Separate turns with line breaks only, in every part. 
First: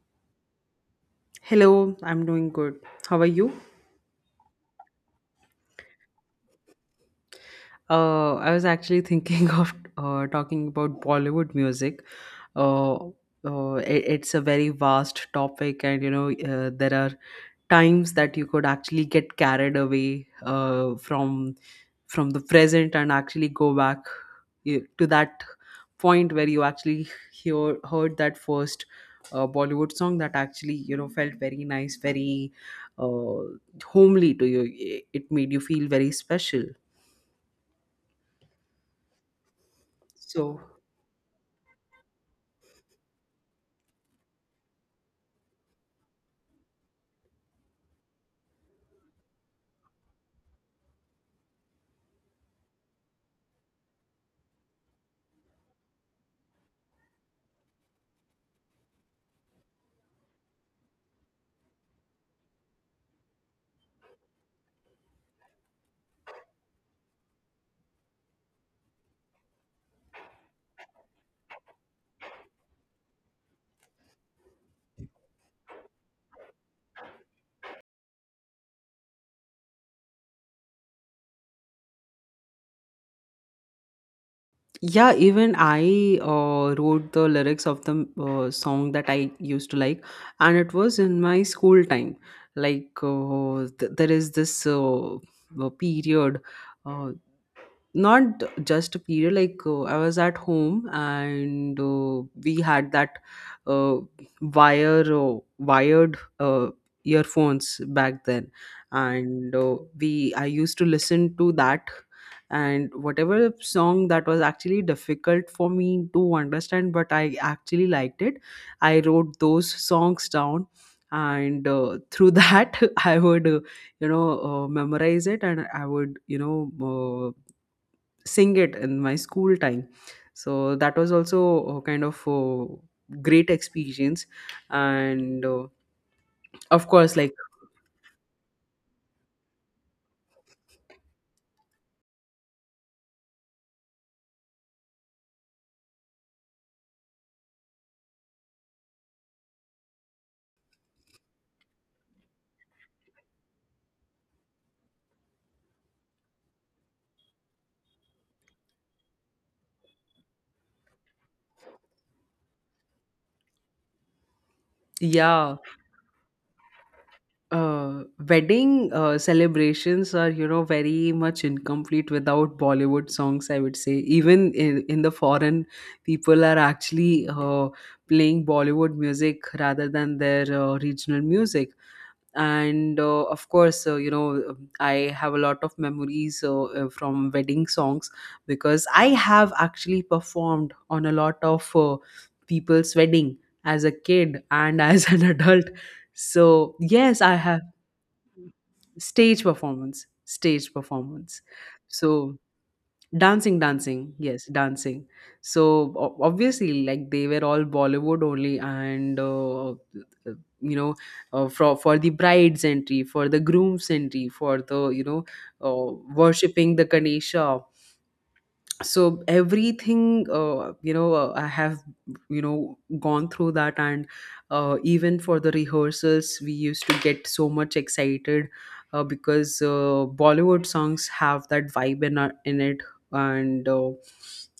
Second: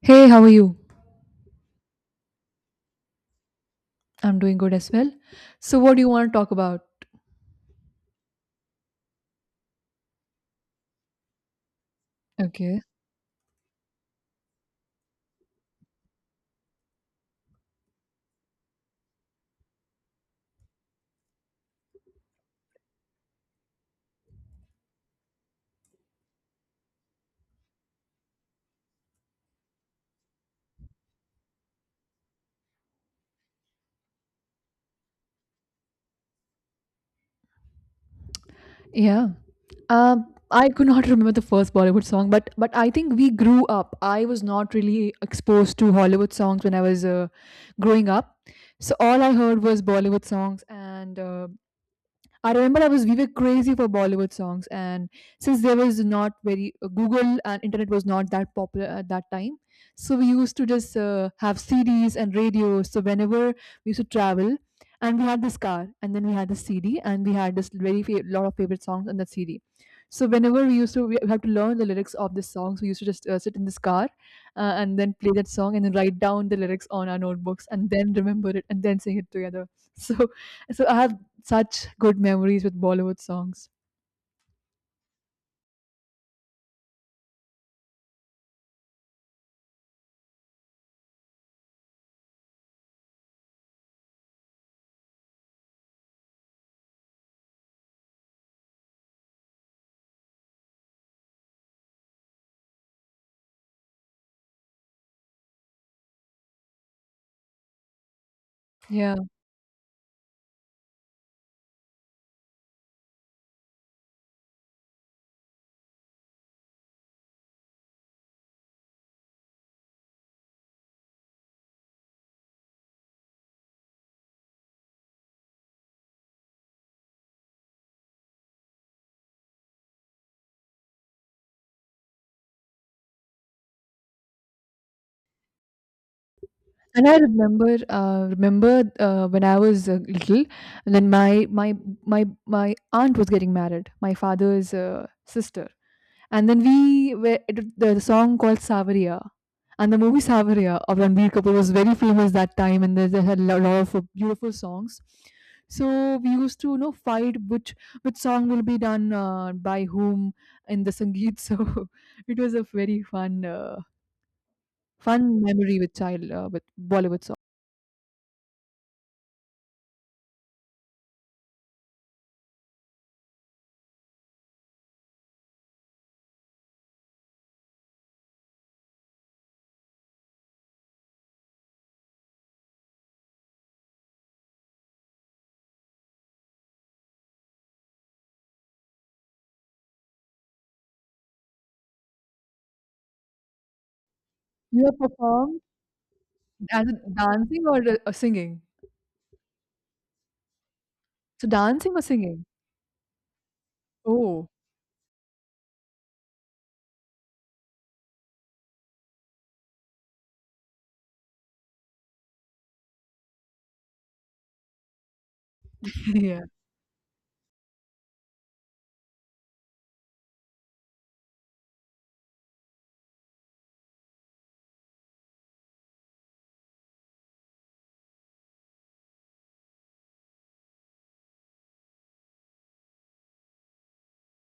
Hey, how are you?
Hello, I'm doing good. How are you?
I'm doing good as well. So, what do you want to talk about?
I was actually thinking of talking about Bollywood music.
Okay.
Uh, it's a very vast topic, and you know, there are times that you could actually get carried away from the present and actually go back to that point where you actually heard that first Bollywood song that actually, you know, felt very nice, very uh, homely to you. It made you feel very special.
Yeah. Um,
So.
I could not remember the first Bollywood song, but I think we grew up. I was not really exposed to Hollywood songs when I was growing up, so all I heard was Bollywood songs, and I remember I was we were crazy for Bollywood songs, and since there was not very Google and internet was not that popular at that time, so we used to just have CDs and radios. So whenever we used to travel, and we had this car, and then we had the CD, and we had this lot of favorite songs on the CD. So whenever we have to learn the lyrics of the songs, we used to just sit in this car and then play that song and then write down the lyrics on our notebooks and then remember it and then sing it together. So so I have such good memories with Bollywood songs.
Yeah, even I wrote the lyrics of the song that I used to like, and it was in my school time. Like, there is this period. Uh, Not just a period, like, I was at home, and we had that uh, wired earphones back then,
Yeah,
and we I used to listen to that, and whatever song that was actually difficult for me to understand but I actually liked it, I wrote those songs down, and through that I would, memorize it, and I would, uh, sing it in my school time. So that was also kind of great experience. And of
and
course,
I
like,
remember, when I was little, and then my aunt was getting married, my father's sister, and then the song called Savariya, and the movie Savariya of Ranbir Kapoor was very famous that time, and they had a lot of beautiful songs. So we used to, you know, fight which song will be done by whom in the sangeet. So it was a very fun
yeah,
memory with child with Bollywood song.
uh, wedding celebrations are, you know, very much incomplete without Bollywood songs, I would say. Even in the foreign, people are actually playing Bollywood music rather than their regional music. And of course, you know, I have a lot of memories from wedding songs, because I have actually performed on a lot of people's wedding, as a kid and
You have
as an
performed
adult. So
as in
yes, I have.
dancing or singing?
Stage performance. Stage performance.
So dancing or
So.
singing?
Dancing, dancing, yes,
Oh,
dancing. So obviously, like, they were all Bollywood only, and you know, for the bride's entry, for the groom's entry, for the, you know,
yeah,
worshipping the Ganesha, so everything, I have, you know, gone through that. And even for the rehearsals we used to get so much excited, because Bollywood songs have that vibe in it. And uh,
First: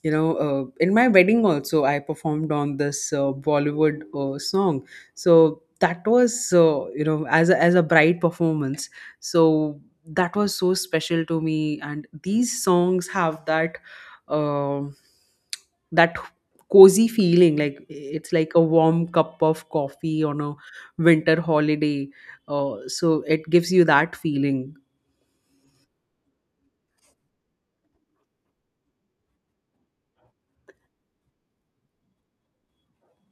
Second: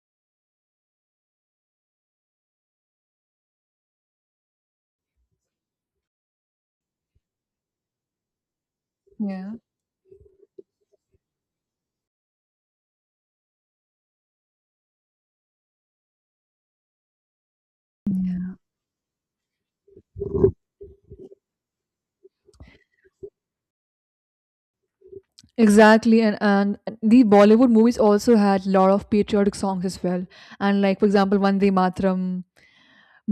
you know uh, in my wedding also I performed on this Bollywood song, so that was you know, as a, bright performance.
yeah.
So that was so special to me, and these songs have uh, that cozy feeling, like it's like
Yeah,
a warm cup of coffee on a winter holiday. So it gives you that feeling.
exactly, and and the Bollywood movies also had lot of patriotic songs as well, and like for example, Vande Matram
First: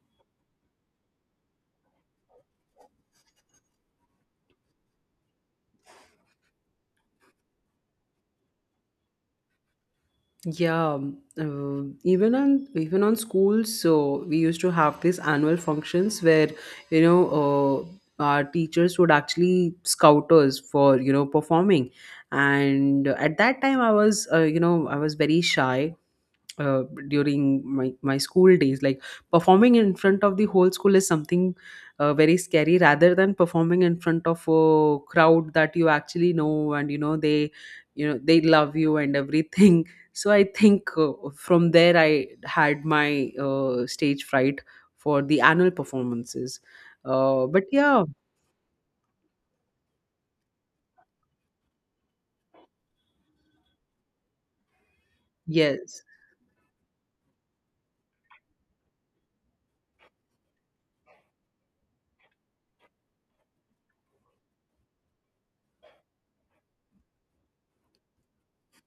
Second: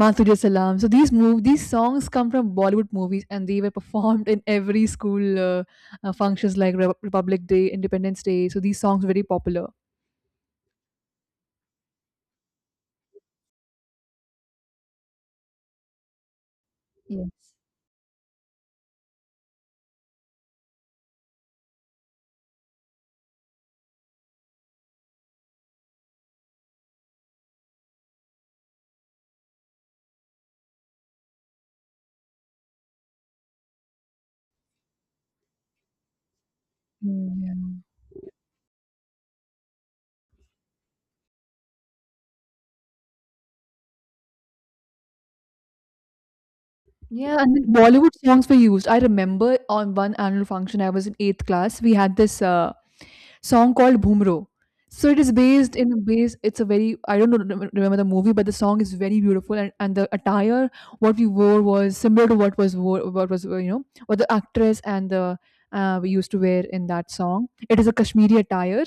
Mathuria Salam. So these songs come from Bollywood movies, and they were performed in every school functions like Republic Day, Independence Day. So these songs were very popular.
Yeah, even on schools, so we used to have these annual functions where, you know,
Yes.
our teachers would actually scout us for, you know, performing, and at that time I was, I was very shy during my school days, like, performing in front of the whole school is something very scary, rather than performing in front of a crowd that you actually know, and, you know,
Mm, yeah.
they love you and everything. So I think, from there I had my stage fright for the annual performances.
Yeah, and
But
then
yeah.
Bollywood songs were used. I remember on one annual function, I was in eighth class. We had this song called Bhoomro. So it is based in a
Yes,
base. It's a very I don't know, remember the movie, but the song is very beautiful, and the attire what we wore was similar to what was you know what the actress and the we used to wear in that song. It is a Kashmiri attire,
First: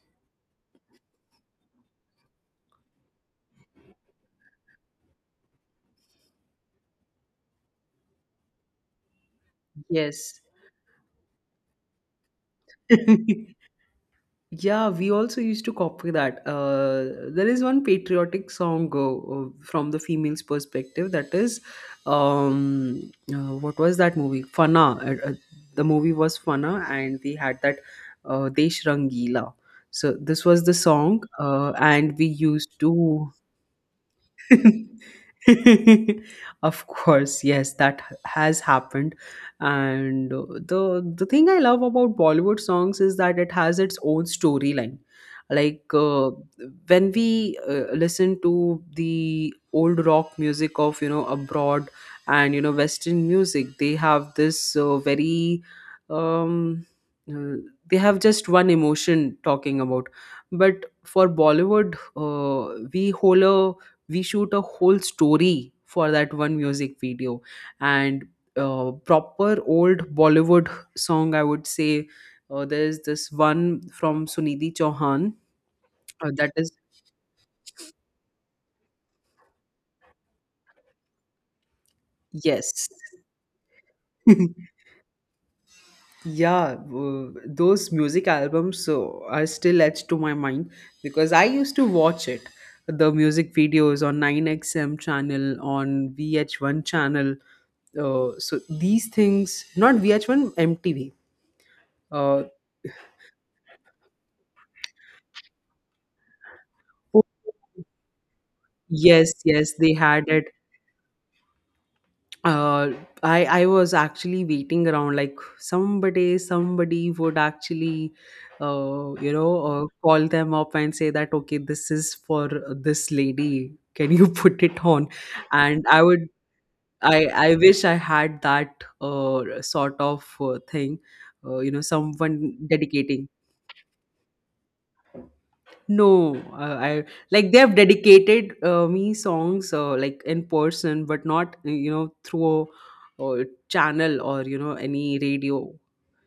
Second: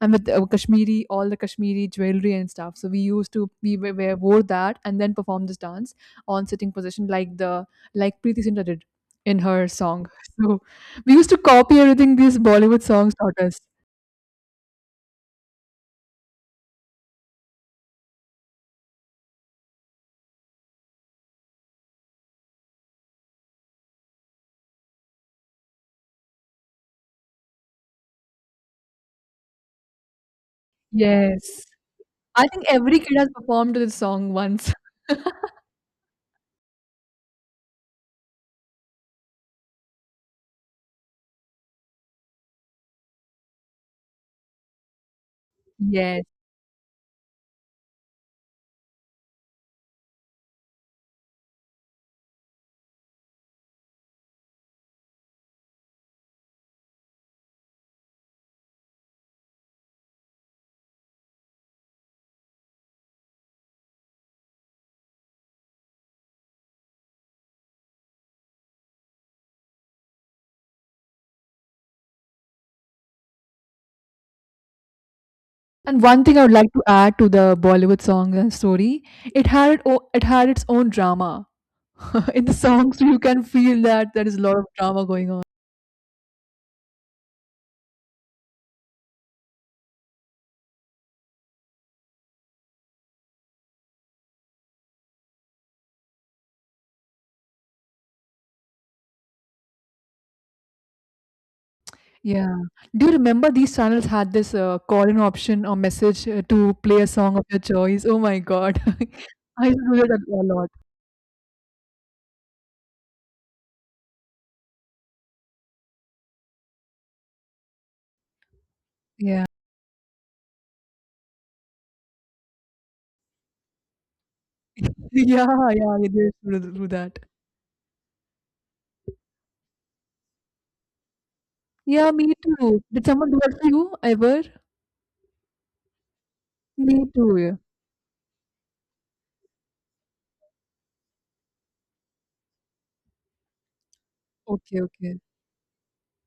and with Kashmiri all the Kashmiri jewelry and stuff. So we used to we wore that and then perform this dance on sitting position like Preeti Zinta did in her song.
yes.
So we used to copy everything these Bollywood songs taught us.
Yeah, we also used to copy that. There is one patriotic song from the female's perspective, that is, what was that movie? Fana. The movie was Fana, and we had that Desh Rangila, so this was the song.
Yes.
And we
I think
used to.
every kid has performed to this song once.
Of course, yes, that has happened. And the the thing I love about Bollywood songs is that it has its own storyline, like,
Yes.
when we listen to the old rock music of, you know, abroad, and, you know, Western music, they have this very, um uh, they have just one emotion talking about. But for Bollywood, we hold a we shoot a whole story for that one music video. And proper old Bollywood song, I would say, there's this one from Sunidhi Chauhan,
And one thing I
that
would
is.
like to add to the Bollywood song and story, it had its own drama in the
Yes.
song, so you can feel that there is a lot of drama going on.
Yeah, those music albums are still etched to my mind, because I used to watch it, the music videos on 9XM channel, on VH1 channel. So these things, not VH1, mtv. uh,
Yeah. Do you remember these channels had this call-in option or message to play a song of your choice? Oh my God,
Yes,
I
yes,
used to
they
do that
had it.
a lot.
Uh, I was actually waiting around, like, somebody would actually,
Yeah.
call them up and say that, okay, this is for this lady. Can you put it on?
Yeah,
And
yeah, I
I would.
did do do
I
that.
I wish I had that sort of thing, you know,
Yeah, me
someone
too. Did
dedicating.
someone do that to you ever?
No,
Me
I,
too.
like,
Yeah.
they have dedicated me songs, like, in person, but not, you know, through a, channel, or, you know,
Okay,
any
okay,
radio.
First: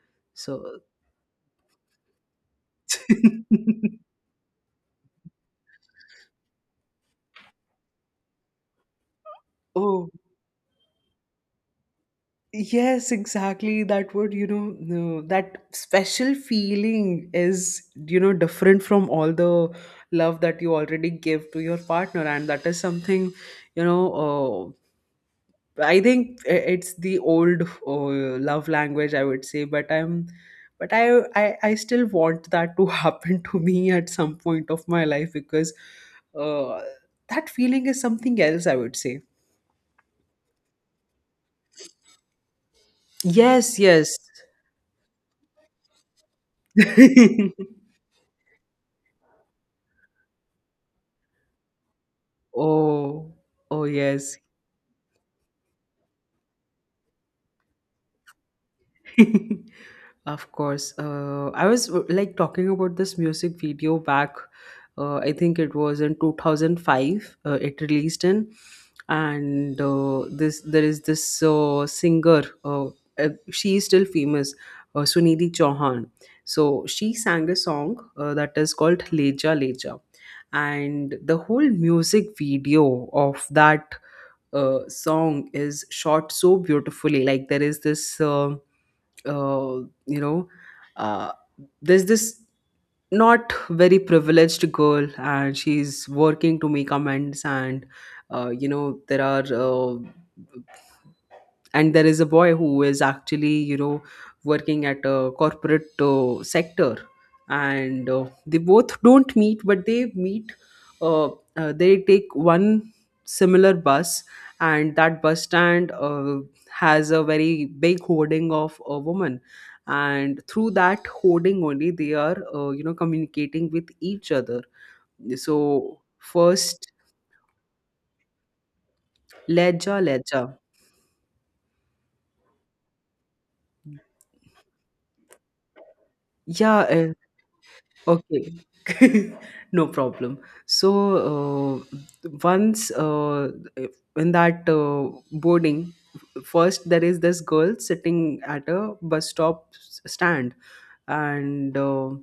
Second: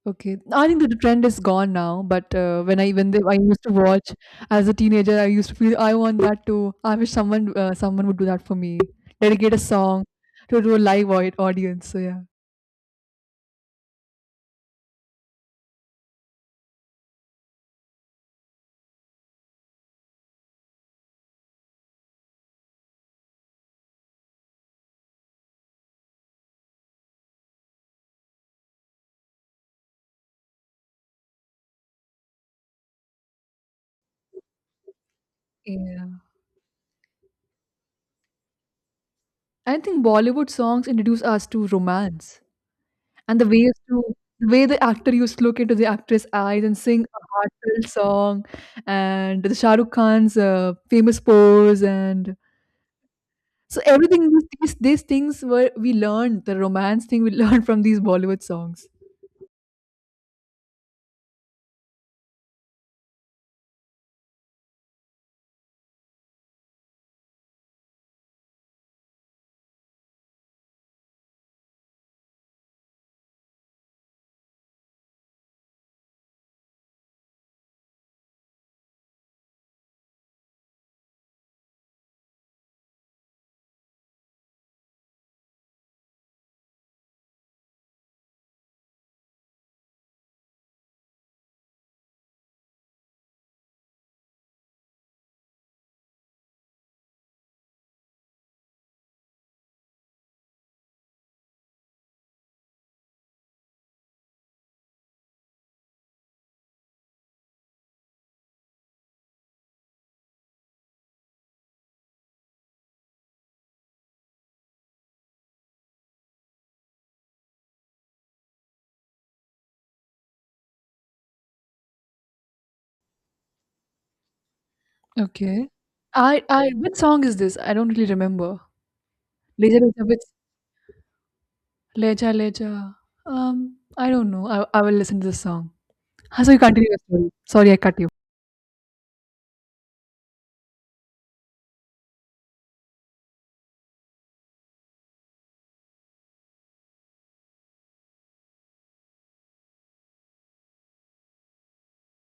okay. I
So.
think that the trend is gone now. But when I when they, I used to watch as a teenager, I used to feel I want that too. I wish someone would do that for me. Dedicate a song
Oh
to a live audience. So yeah,
yes, exactly. That would, you know, no, that special feeling is, you know, different from all the love that you already give to your partner, and that is something you know. Uh, I think it's the old love language, I would say, but I'm, but I still want that to happen to me at some point of my life, because
yeah.
uh, that feeling is something else, I would say.
I think Bollywood songs introduce us to romance and
Yes, yes.
the way the actor used to look into the actress' eyes and sing a heartfelt song, and the Shah Rukh Khan's famous pose and
oh,
so
oh
everything
yes.
these things were we learned the romance thing we learned from these Bollywood songs.
Of course. I was, like, talking about this music video back. I think it was in 2005, it released in. And this there is this singer, she is still famous, Sunidhi Chauhan. So she sang a song that is called Leja Leja. And the whole music video of that song is shot so beautifully. Like, there is this. Uh, you know, uh, there's this not very privileged girl, and she's working to make amends. And you know, there are and there is a boy who is actually, you know, working at a corporate sector, and they both don't meet but they meet. uh, they take one similar bus, and that bus stand has a very big hoarding of a woman, and through that hoarding only they are, you know, communicating with each other.
Okay.
So
I
first.
what song is this? I don't really remember. Leja
Leja
Leja which
Leja.
Leja Leja. I don't know. I will listen to this song. Ah, so you
Yeah.
continue your story. Sorry, I cut you.
Okay. No problem. So, once, in that boarding, first there is this girl sitting at a stand, and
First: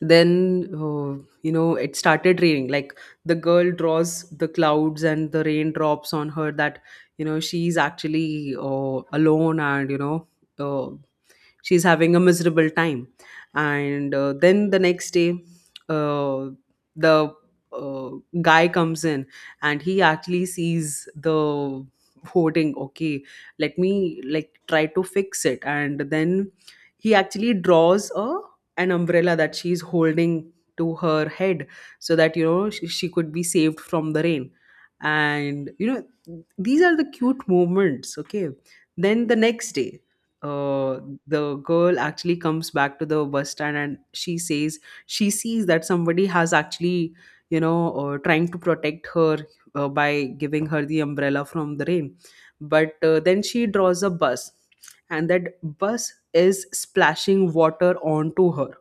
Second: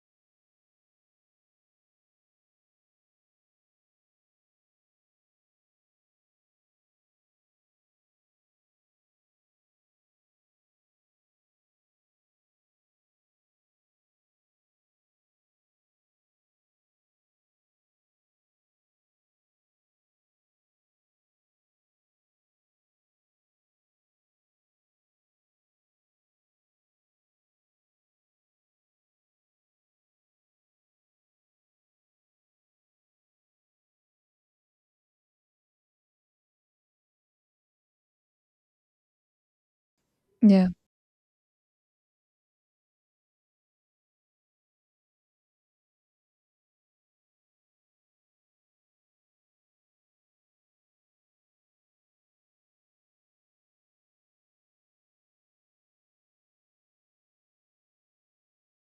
then, you know, it started raining. Like, the girl draws the clouds and the raindrops on her. That, you know, she's actually alone, and, you know. Uh, she's having a miserable time. And then the next day, uh, the uh, guy comes in, and he actually sees the hoarding. Okay, let me, like, try to fix it. And then he actually draws a an umbrella that she's holding to her head, so that, you know, she could be saved from the rain. And, you know, these are the cute moments. Okay. Then the next day,
Yeah.
uh, the girl actually comes back to the bus stand, and she sees that somebody has actually, trying to protect her, by giving her the umbrella from the rain. But then she draws a bus, and that bus is splashing water onto her.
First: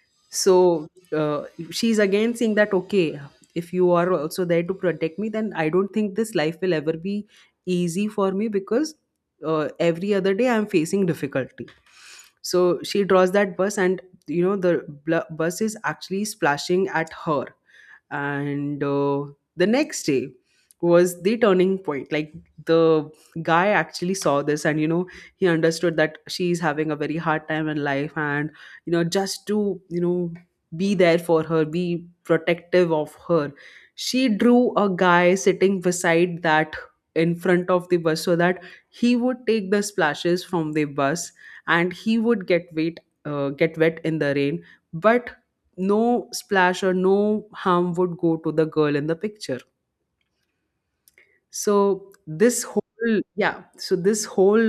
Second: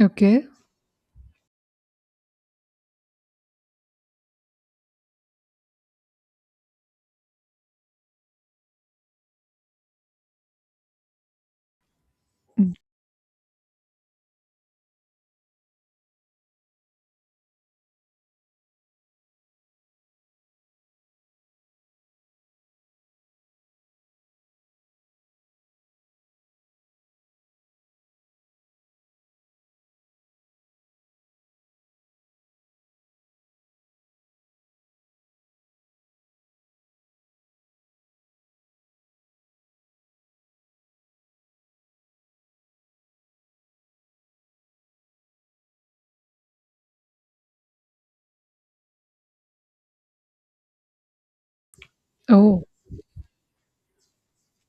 Okay.
So uh, she's again saying that, okay, if you are also there to protect me, then I don't think this life will ever be easy for me, because every other day I'm facing difficulty.
Mm.
So she draws that bus, and, you know, the bus is actually splashing at her. And the next day was the turning point, like, the guy actually saw this, and, you know, he understood that she's having a very hard time in life, and, you know, just to, you know, be there for her, be protective of her, she drew a guy sitting beside that, in front of the bus, so that he would take the splashes from the bus, and he would get wet in the rain. But no splash or no harm would go to the girl in the picture. So this
Oh,
whole. Yeah. So this whole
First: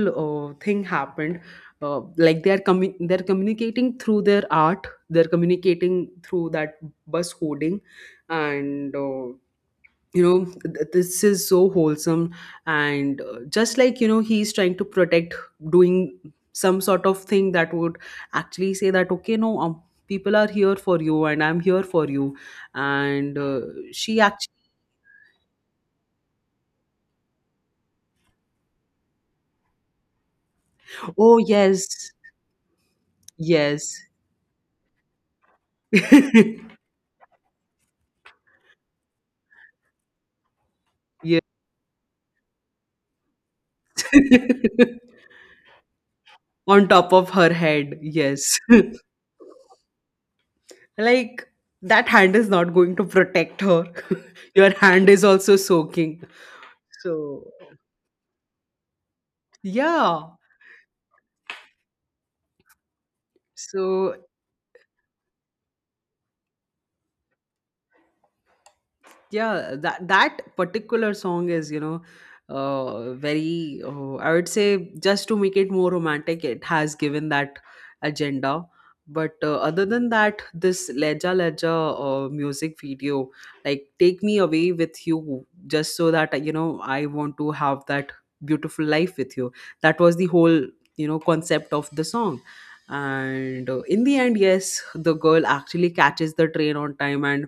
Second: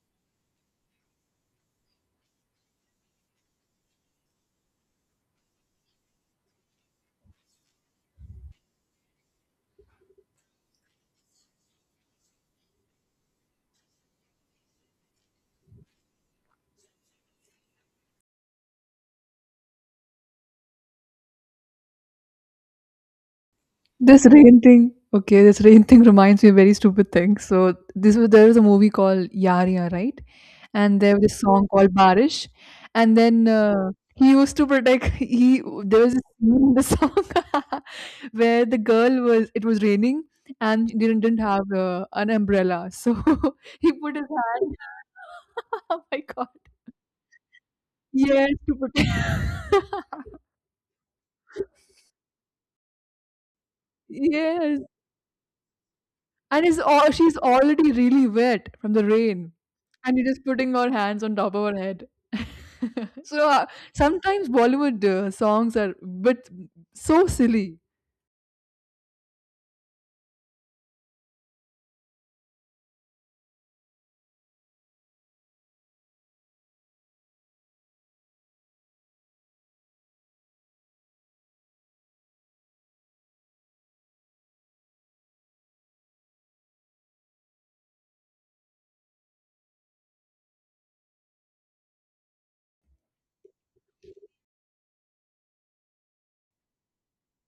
thing happened. Like, they're communicating through their art, they're communicating through that bus hoarding. And you know, this is so wholesome. And just, like, you know, he's trying to protect, doing some sort of thing that would actually say that, okay, no, people are here for you, and I'm here for you. And she
this
actually.
rain thing. Okay, this rain thing reminds me of very stupid things. So this was there was a movie called Yariya, right? And there was
Oh
this song called
yes.
Barish. And then
Yes.
he used to protect. He there was a scene in the song where the girl was. it was raining and she didn't
Yeah.
didn't have an umbrella, so he put his hand. Oh my god!
On top of her head,
Yes,
yes.
to protect.
Like, that hand is not going to protect her. Your
yes,
hand is also soaking.
and is all she's
So,
already really wet from the rain, and you're
yeah.
just putting her hands on top of her head. So,
So
sometimes Bollywood songs are but so silly.
yeah, that particular song is very I would say, just to make it more romantic, it has given that agenda, but other than that, this leja leja music video, like take me away with you just so that, you know, I want to have that beautiful life with you. That was the whole, you know, concept of the song. And in the end, yes, the girl actually catches the train on time, and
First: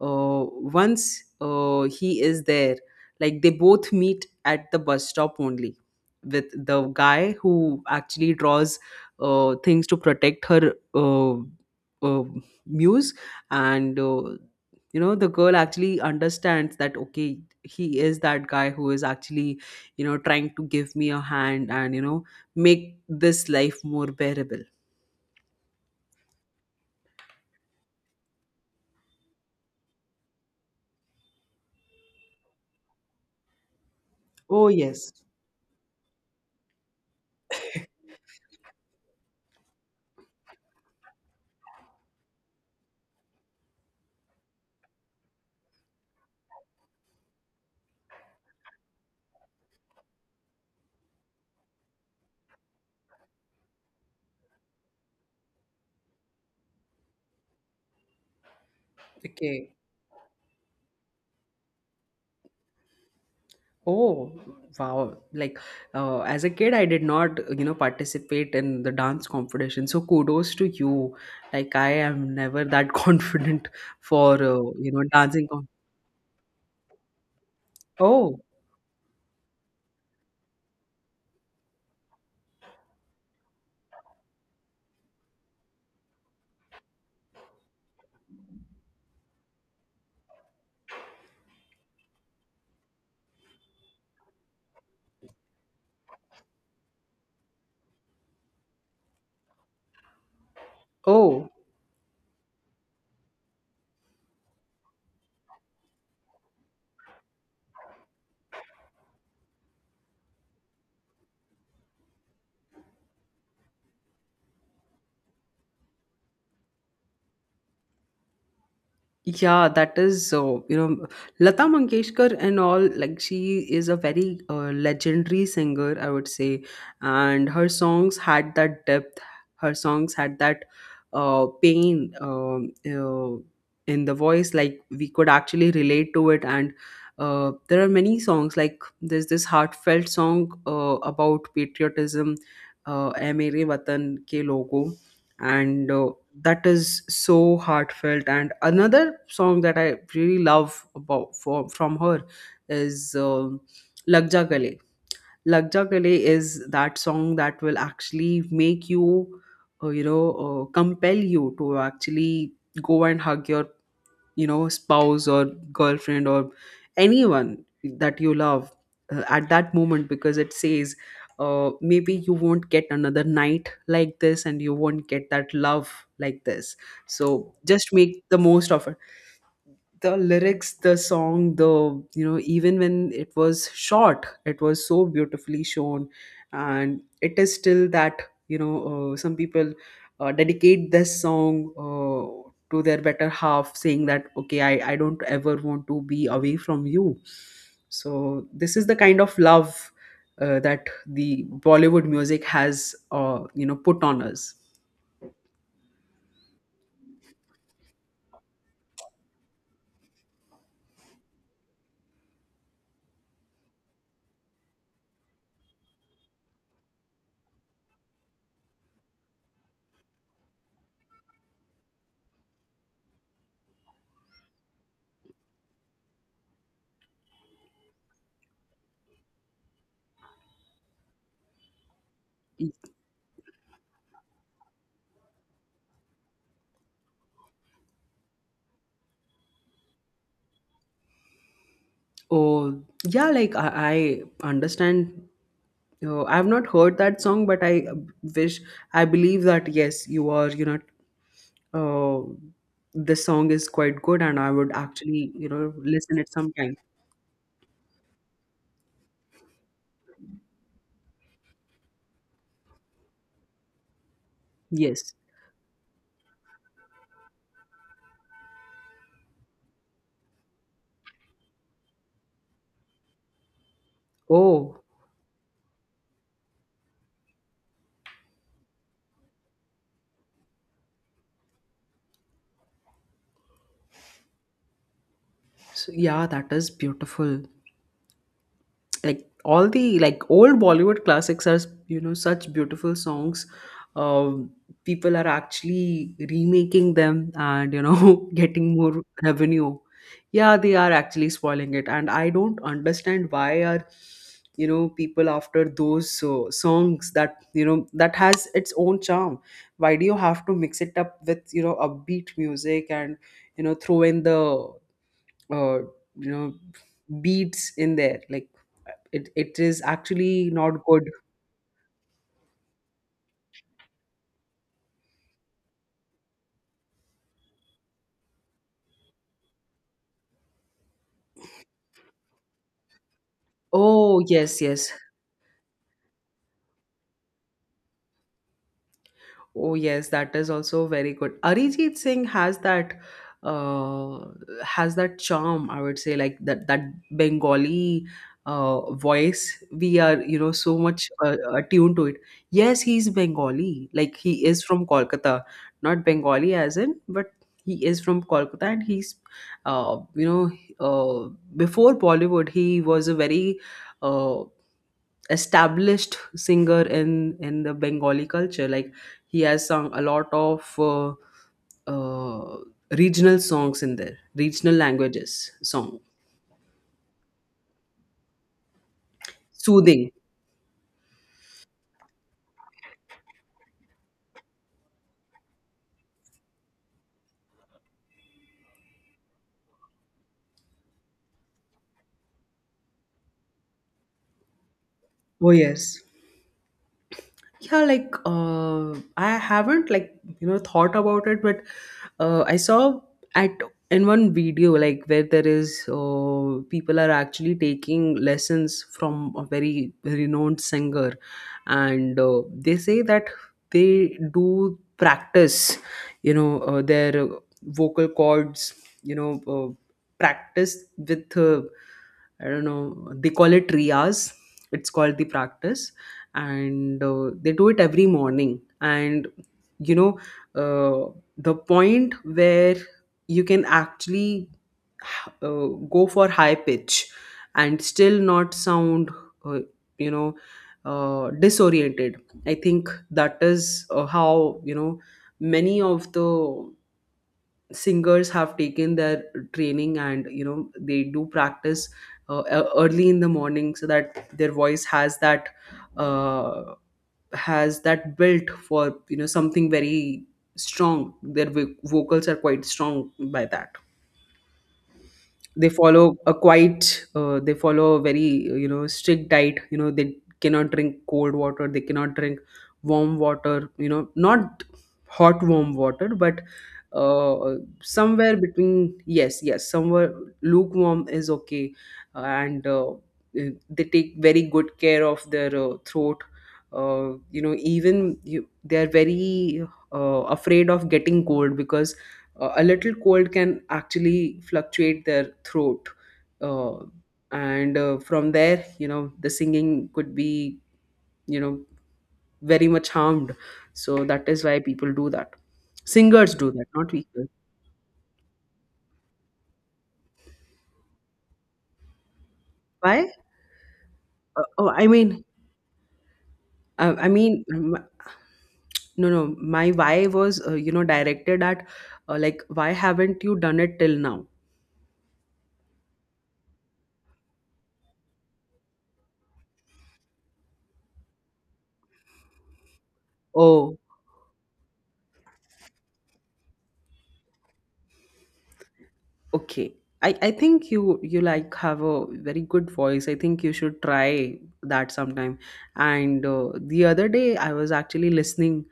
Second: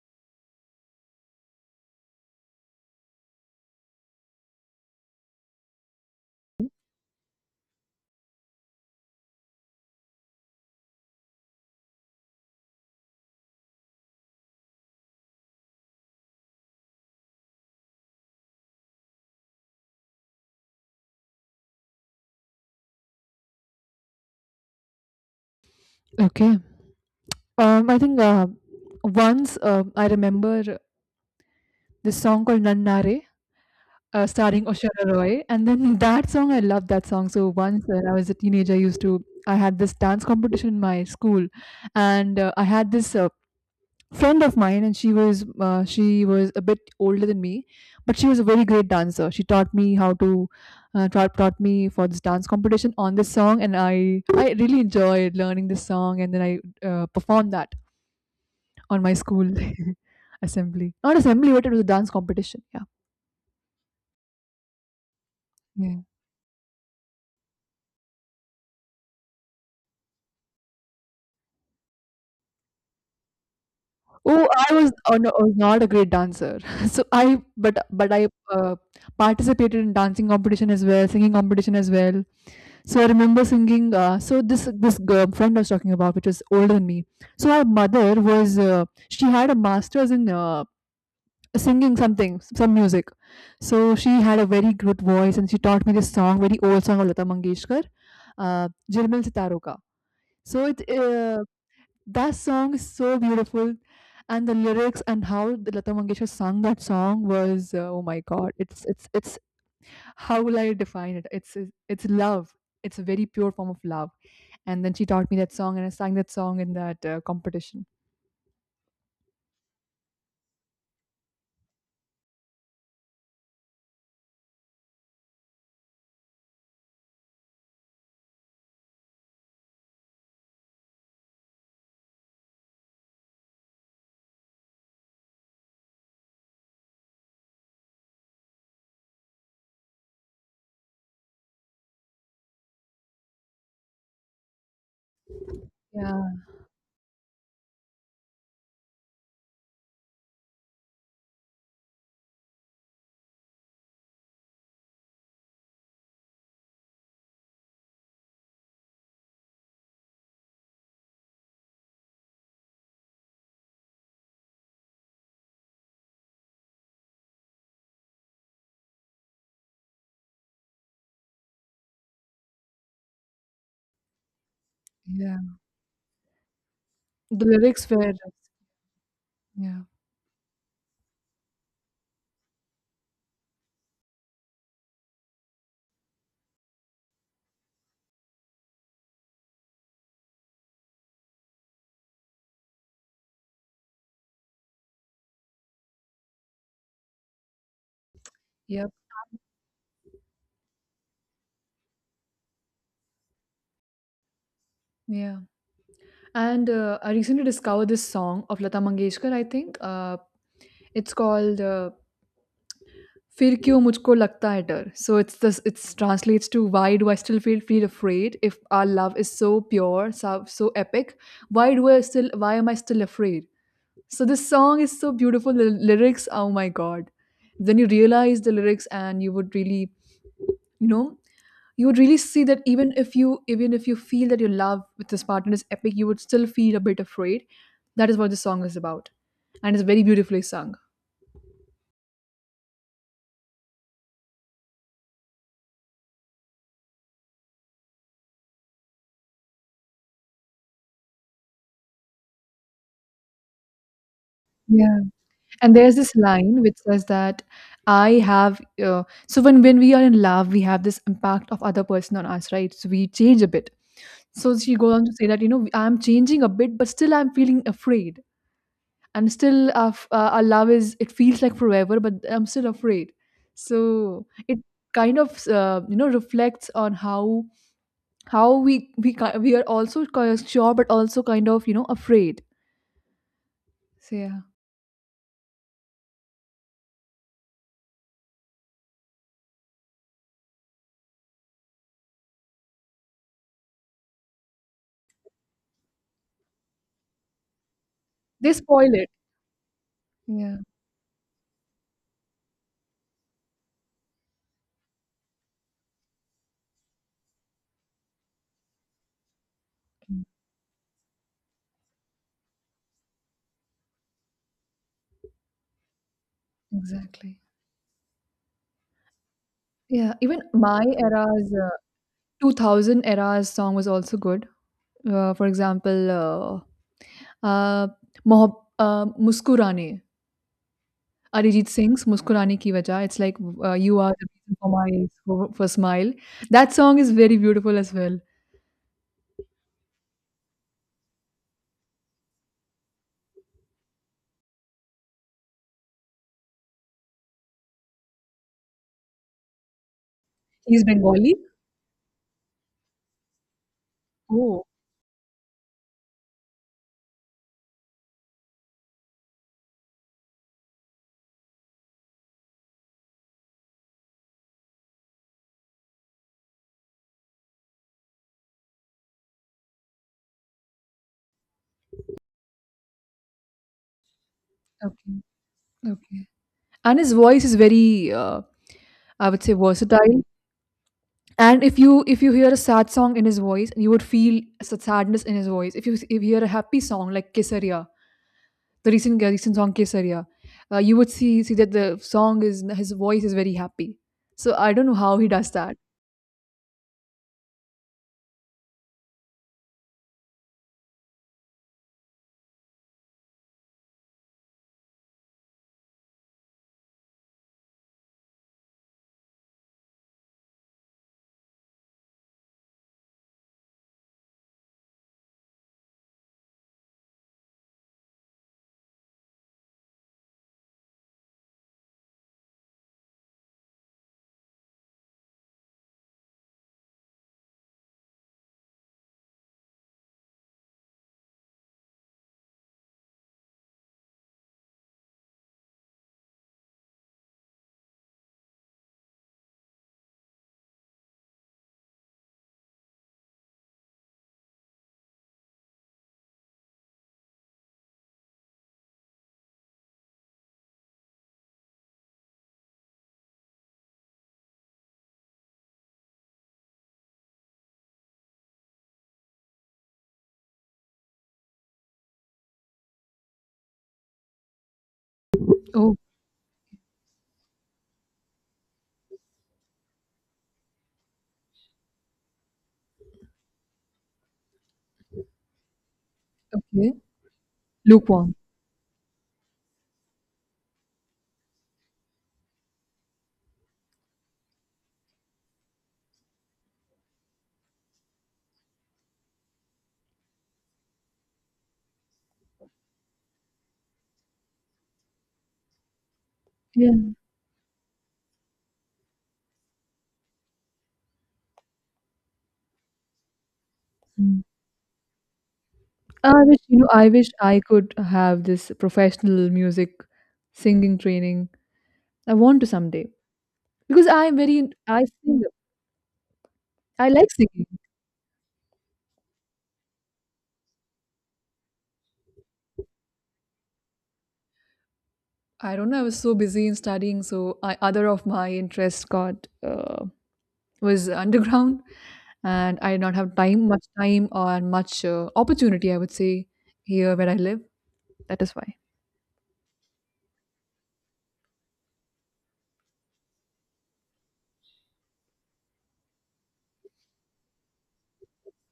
uh, once he is there, like they both meet at the bus stop only, with the guy who actually draws things to protect her, uh, muse. And you know, the girl actually understands that, okay, he is that guy who is actually, you know, trying to give me a hand and, you know, make this life more bearable.
Okay. I think once I remember this song called Nannare, starring
Oh
Oshara
yes.
Roy, and then that song I loved that song. So once when I was a teenager, I used to I had this dance competition in my school, and I had this friend of mine and she was a bit older than me but she was a very great dancer. She taught me how to taught me for this dance competition on this song and I really enjoyed learning this song and then I performed that on my school
Okay.
assembly not assembly but it was a dance competition. Yeah,
Oh, wow. Like,
yeah.
as a kid, I did not, you know, participate in the dance competition. So kudos to you. Like, I am never that confident for,
Oh,
you know,
I
dancing.
was
Com-
not a great dancer. So I, but I
oh,
participated in dancing competition as well, singing competition as well. So I remember singing. So this girl friend I was talking about, which was older than me. So her mother was she had a master's in singing something, some music. So she had a very good voice, and she taught me this song, very old song of Lata Mangeshkar, "Jilmil Sitaron Ka." So it
oh.
that song is so beautiful, and the lyrics and how the Lata Mangeshkar sang that song was oh my god, it's how will I define it? It's love. It's a very pure form of love. And then she taught me that song, and I sang that song in that competition.
Yeah, that is, you know, Lata Mangeshkar and all, like, she is a very legendary singer, I would say. And her songs had that depth, her songs had that pain, in the voice. Like, we could actually relate to it. And there are many songs, like, there's this heartfelt song about patriotism, "Ae Mere Watan Ke Logo," and
Yeah,
that is so heartfelt. And another song that I really love from her is, lag ja gale. Lag ja gale is that song that will actually make you you know compel you to actually go and hug your, you know, spouse or girlfriend or anyone that you love at that moment, because it says maybe you won't get another night like this, and you won't get
yeah.
that love like this.
The
So
lyrics
just
were
make the most of it.
yeah,
The lyrics, the song, the, you know, even when it was short, it was so beautifully shown. And it is still that, you know, some people dedicate this song uh, to their better half, saying that, okay, I don't ever want to be away from you. So this is
yep,
the kind of love that the Bollywood music has, you know, put on us.
yeah. And I recently discovered this song of Lata Mangeshkar. I think it's called फिर क्यों मुझको लगता है डर? So it's this it's translates to why do I still feel afraid if our love is so pure, so, so epic? Why am I still. So this song is so beautiful. The lyrics, oh my god. Then you realize the lyrics and you would really, you know, you would really see that even if you feel that your love with this partner is epic, you would still feel a bit afraid. That is what the song is about. And it's very beautifully sung.
Oh yeah, like I understand. Oh, I've not heard that song, but I, wish, I believe that, yes, you are, you know, uh, this song is quite good, and I would actually, you know,
And there's this
listen it
line
sometime.
which says that I have. So when we are in love, we have this impact of other person on us, right? So we change a bit. So she goes on to
Yes.
say that you know I'm changing a bit, but still I'm feeling afraid, and still our love is it feels like forever, but I'm still afraid. So it
Oh,
kind of you know reflects on how how we are also sure, but also kind of you know afraid. So yeah,
so yeah, that is beautiful. Like all the, like, old Bollywood classics are, you know, such beautiful songs. um people are actually remaking them and, you know,
they
getting
spoil
more
it.
revenue. Yeah,
Yeah,
they are actually spoiling it, and I don't understand why are, you know, people after those songs that, you know, that has its own charm. Why do you have to mix it up with, you know, upbeat music and, you know, throw in the uh, you know,
exactly.
beats in there? Like it is
Yeah, even
actually not
my
good.
era's 2000 era's song was also good. For example, uh, Muskurane, Arijit Singh's Muskurane Ki Wajah. It's like you are
Oh
the reason
yes,
for
yes.
my for smile. That song is very beautiful as well.
Oh yes, that is also very good. Arijit Singh uh has that charm, I would say, like that Bengali voice. We are, you know, so
He's
much
Bengali.
attuned to it. Yes, he's Bengali. Like he is
Oh,
from Kolkata, not Bengali as in, but he is from Kolkata, and he's uh you know uh before Bollywood he was a very uh established singer in the Bengali culture. Like he has sung a lot of uh, regional songs in there, regional
okay,
languages song,
okay. And his voice is very, I would say,
soothing.
versatile. And if you hear a sad song in his voice, you would feel sadness in his voice. If you hear a happy song like Kesaria, the recent song Kesariya, you would see that the song is his voice is very happy. So I don't know how he
Oh
does that.
yes. Yeah, like I haven't, like, you know, thought about it, but I saw at, in one video, like, where there is people are actually taking lessons from a very renowned singer, and they say that they do practice, you know, their vocal cords, you know, practice with, I don't know, they call it riyas. It's called the practice. And they do it every morning, and, you know, uh, the point where you can actually go for high pitch and still not sound uh, you know disoriented. I think that is how, you know, many of the singers have taken their training, and, you know, they do practice e- early in the morning so that their voice uh, has that built for, you know, something very strong. Their vocals are quite strong by that. They
Oh,
follow a quite, they follow a very, you know, strict diet. You know, they cannot drink cold water, they cannot drink warm water, you know, not hot warm water, but
okay.
uh,
Lukewarm.
somewhere between, yes, yes, somewhere lukewarm is okay. And they take very good care of their throat. You know, even you, they are very afraid of getting cold, because a little cold can actually fluctuate their throat. uh,
Yeah.
and from there, you know, the singing could be, you know, very much harmed. So that
Mm.
is why people do that, singers
I
do
wish,
that,
you know,
not
I
people.
wish I could have this professional music singing training. I want to
Why?
someday because I'm
uh, oh
very,
i
I
mean
sing,
uh, i
I like
mean
singing.
um, no, no, my "why" was, you know, directed at, like, why haven't you done it till now.
I don't know. I was so busy in studying, so I, other of my interests got was underground, and I did not have time,
Oh.
much time, or much opportunity, I would say, here where I live. That is why.
Okay. I think you, you, like, have a very good voice. I think you should try that sometime. And the other day I was actually listening,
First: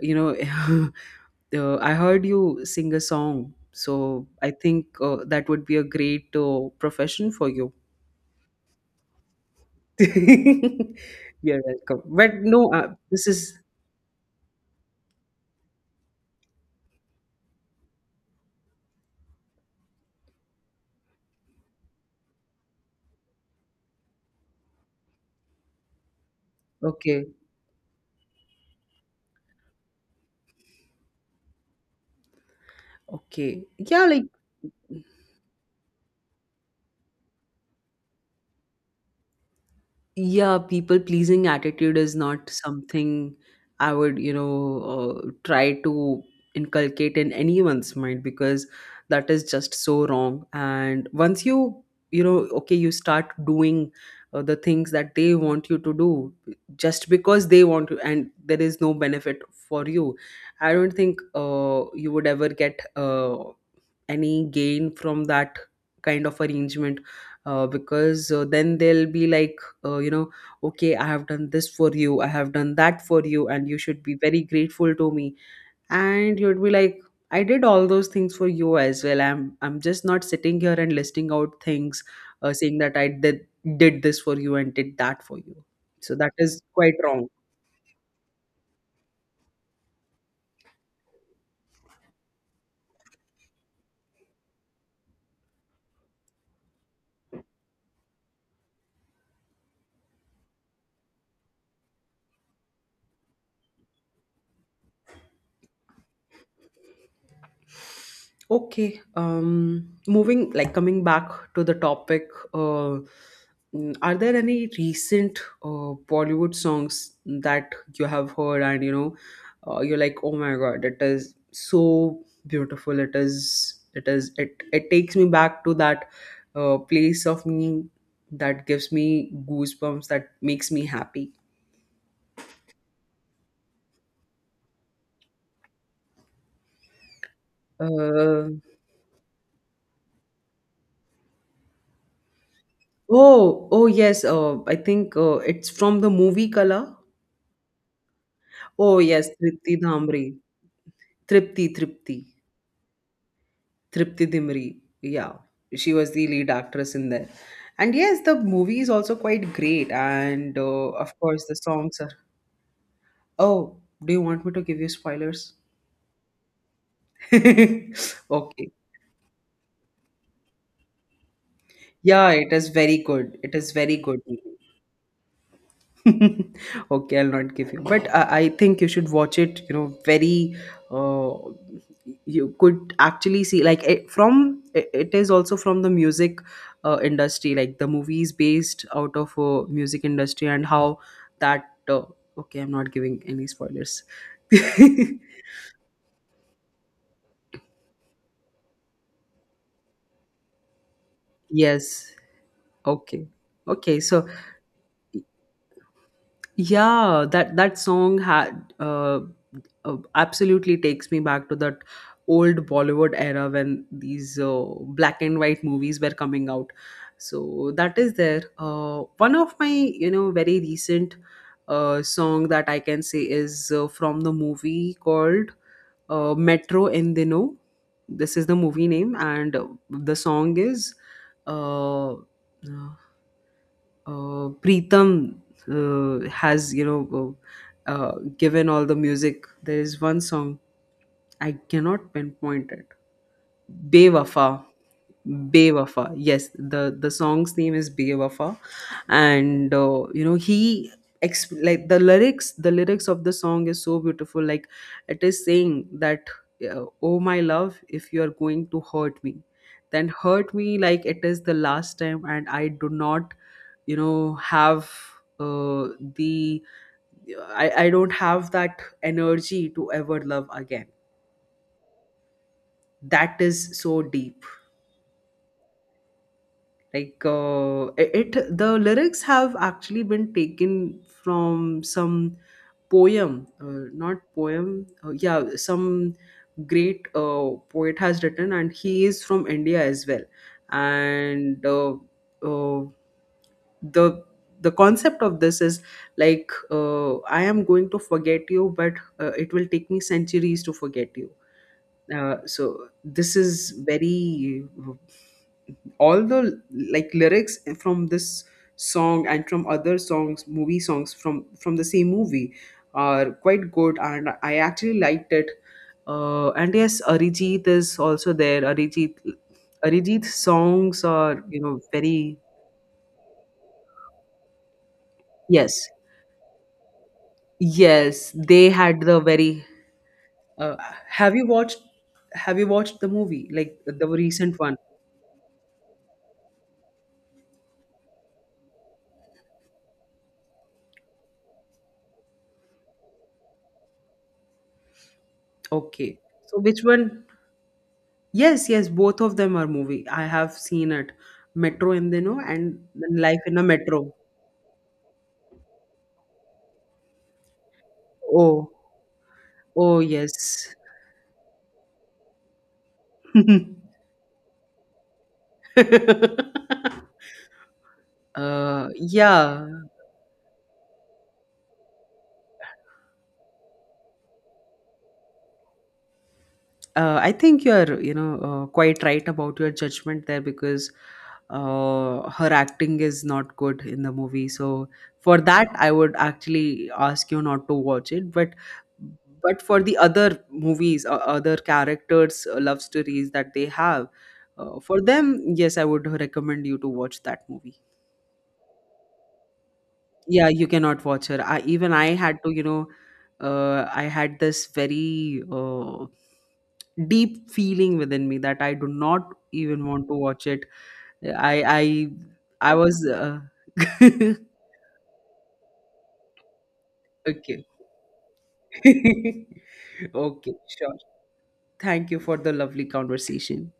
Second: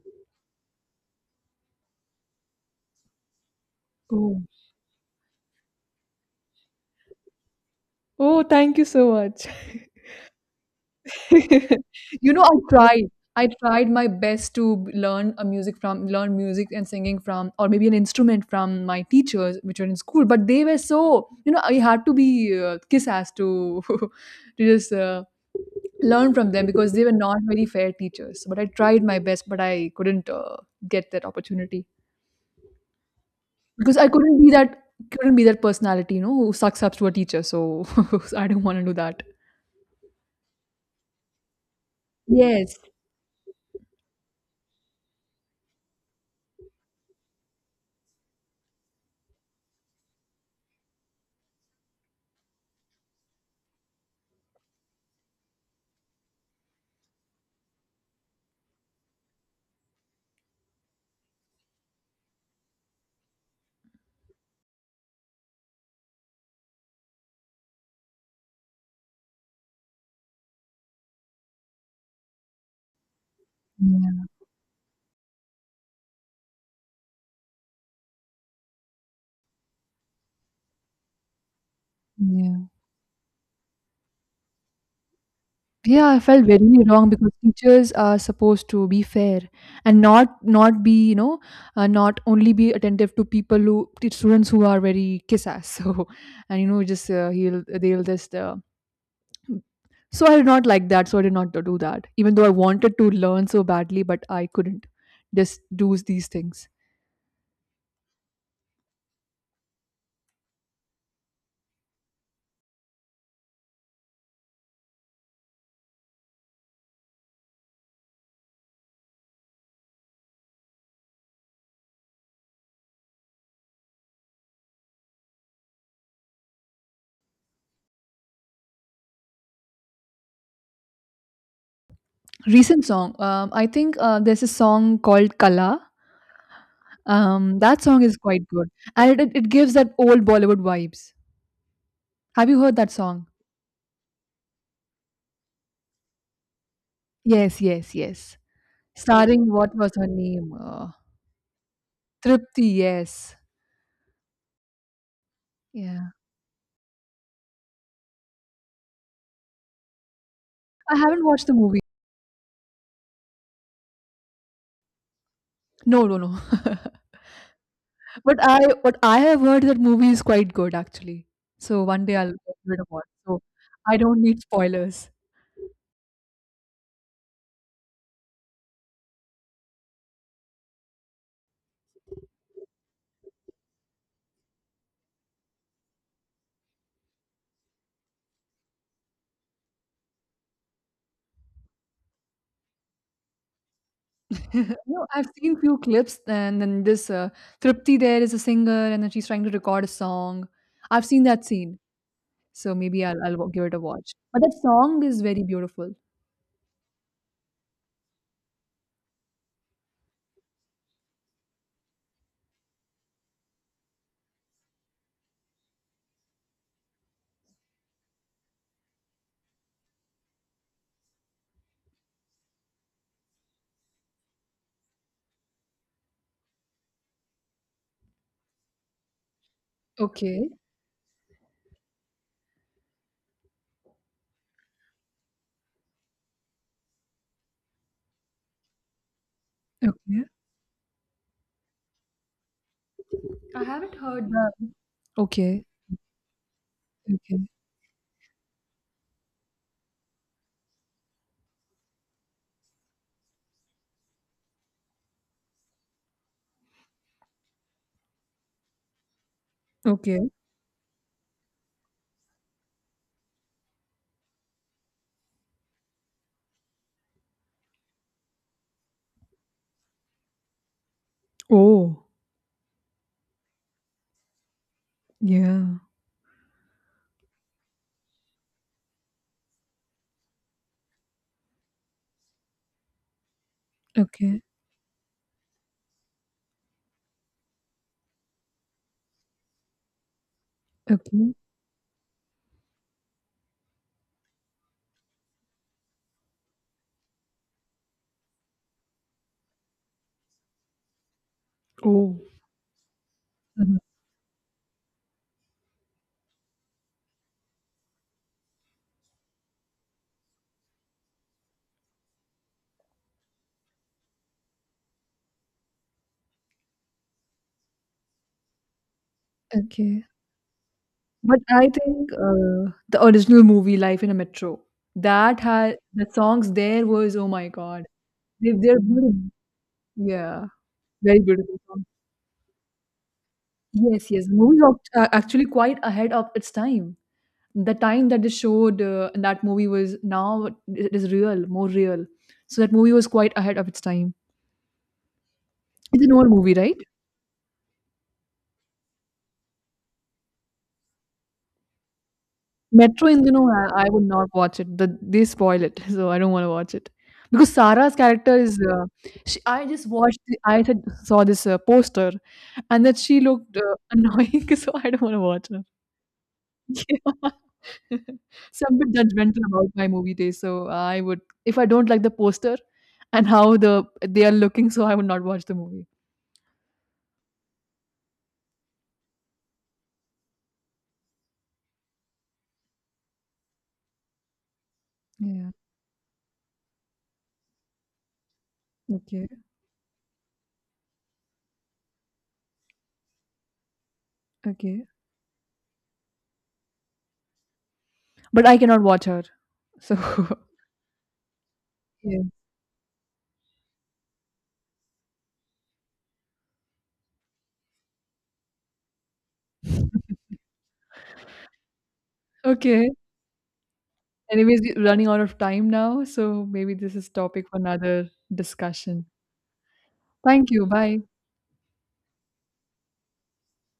you know, I heard you sing a song. So
Oh,
I think that would be a great profession for you.
oh, thank you so much.
You're welcome. But
You know, I
no,
tried.
this
I
is
tried my best to b learn a music from learn music and singing from, or maybe an instrument from my teachers, which were in school, but they were so, you know, I had to be, kiss-ass to to just, learn from them because they were
okay.
not very fair teachers. But I tried my best, but I couldn't, get that opportunity
Okay.
because
Yeah,
I
like,
couldn't be that, couldn't be that personality, you know, who sucks up to a teacher, so I don't wanna do that.
yeah, people pleasing attitude is not
Yes.
something I would, you know, try to inculcate in anyone's mind, because that is just so wrong. And once you, you know, okay, you start doing the things that they want you to do, just because they want to, and there is no benefit for you, I don't think you would ever get any gain from that kind of arrangement. Because then they'll be like, you know, okay, I have done this for you, I have done that for you, and you should be
Yeah,
very grateful to me. And you'd be like, I did all those things for you as well. I'm just not sitting here and listing out things,
yeah.
saying that I did this for you and did that for you.
Yeah,
So
I
that
felt
is
very
quite
wrong
wrong.
because teachers are supposed to be fair and not be, you know, not only be attentive to people who, to students who are very kiss ass. So, and you know just he'll they'll just so I did not like that. So I did not do that, even though I wanted to learn so badly, but I couldn't just do these things.
Okay, moving, like, coming back to the topic, uh, are there any recent Bollywood songs that you have heard and, you know, you're like, oh my God, it is so beautiful. It is, it is, it takes me back to that place of me, that gives me goosebumps, that makes me happy.
Recent song, I think there's a song called Kala. That song is quite
Uh,
good, and it gives that old Bollywood vibes. Have you heard that song?
oh, oh yes, I think it's from the movie Color.
Yes, yes, yes.
Oh yes,
Starring what
Tripti
was her
Dhamri.
name?
Tripti, Tripti.
Tripti, yes.
Tripti Dimri. Yeah. She
Yeah.
was the lead actress in there. And yes, the movie is also quite great. And
I
of
haven't
course,
watched the
the
movie.
songs are. Oh, do you want me to give you spoilers?
No, no, no. But I,
Okay.
what I have heard, that movie is quite good actually. So one day
Yeah,
I'll
it
get
is
rid of
very
it.
good.
So
It is very
I
good.
don't need spoilers.
Okay, I'll not give you, but I think you should watch it. You know, very uh, you could actually see, like, from it, it is also from the music industry, like the movie is based out of music industry, and how that, okay, I'm not giving any spoilers.
No, I've seen few clips, and then this Tripti, there is a singer, and then she's trying to record a song. I've seen that scene.
Yes.
So maybe I'll
Okay,
I'll wa- give it a
okay,
watch.
so,
But that song is very beautiful.
yeah, that that song had absolutely takes me back to that old Bollywood era when these black and white movies were coming out. So that is there. One of my, you know, very recent song that I can say is from the movie called Metro Endino. This is the movie name, and the
Okay.
song is uh, uh, Preetham has, you know, given all the music. There is one
Okay.
song I cannot pinpoint it.
I haven't heard that.
Bewafa.
Okay.
Bewafa. Yes, the
Okay.
song's name is Bewafa, and you know, like the lyrics. The lyrics of the song is so beautiful. Like it is saying that, "Oh my love, if you are going to hurt me, then
Okay.
hurt me like it is the last time, and I do not, you know, have." Uh, the I don't have that energy to ever love again.
Oh,
That is so deep.
yeah.
Like, it, the lyrics have actually been taken from some poem, not
Okay.
poem, yeah, some great poet has written, and he is from India as well.
Okay.
And uh, the the concept of this is, like, I am going to forget you, but it will take me centuries to forget you.
Oh.
So this is
Mhm.
very, all the, like, lyrics from this song and from other songs, movie songs, from the same movie are quite good, and I actually liked it. And yes, Arijit is also there.
Okay.
Arijit's songs
But
are, you
I
know,
think
very,
the original movie Life in a Metro, that had
yes,
the songs, there was, oh my god,
yes,
they
they
they're
had
beautiful,
the very,
yeah,
uh,
very
have you
beautiful
watched,
songs.
have you watched the movie, like the
Yes, yes. The
recent
movie was
one?
actually quite ahead of its time. The time that they showed in that movie, was now it is real, more real. So that movie was quite ahead of its time. It's an
Okay,
old movie,
so
right?
which one? Yes, yes, both of them are movie. I have seen it. Metro Endino and
Metro
then Life in a
Indranoor, I would
Metro.
not watch it. The they spoil it, so I don't wanna watch it. Because Sarah's character is,
Oh,
she, I just
oh
watched the, I
yes.
said saw this, poster, and that she looked, annoying, so I don't wanna watch her. Yeah. So I'm a bit judgmental
Yeah.
about my movie taste, so I would, if I don't like the poster and how they are looking, so I would not watch the movie.
I think you're, you know, quite right about your judgment there, because her acting is not good in the movie. So for
Yeah.
that, I would actually ask you not to watch it. But
Okay.
but for the other movies, other characters, love stories that they have,
Okay.
for them, yes, I would recommend you to watch that movie.
But I cannot watch her. So,
Yeah, you cannot watch her. I, even I
yeah.
had to, you know, I had this very deep feeling within me that I do not even want to watch it. I I
Okay.
was
Anyways, we're running out of time now, so maybe this is topic for
okay.
another discussion. Thank
Okay,
you.
sure.
Bye.
Thank you for the lovely conversation.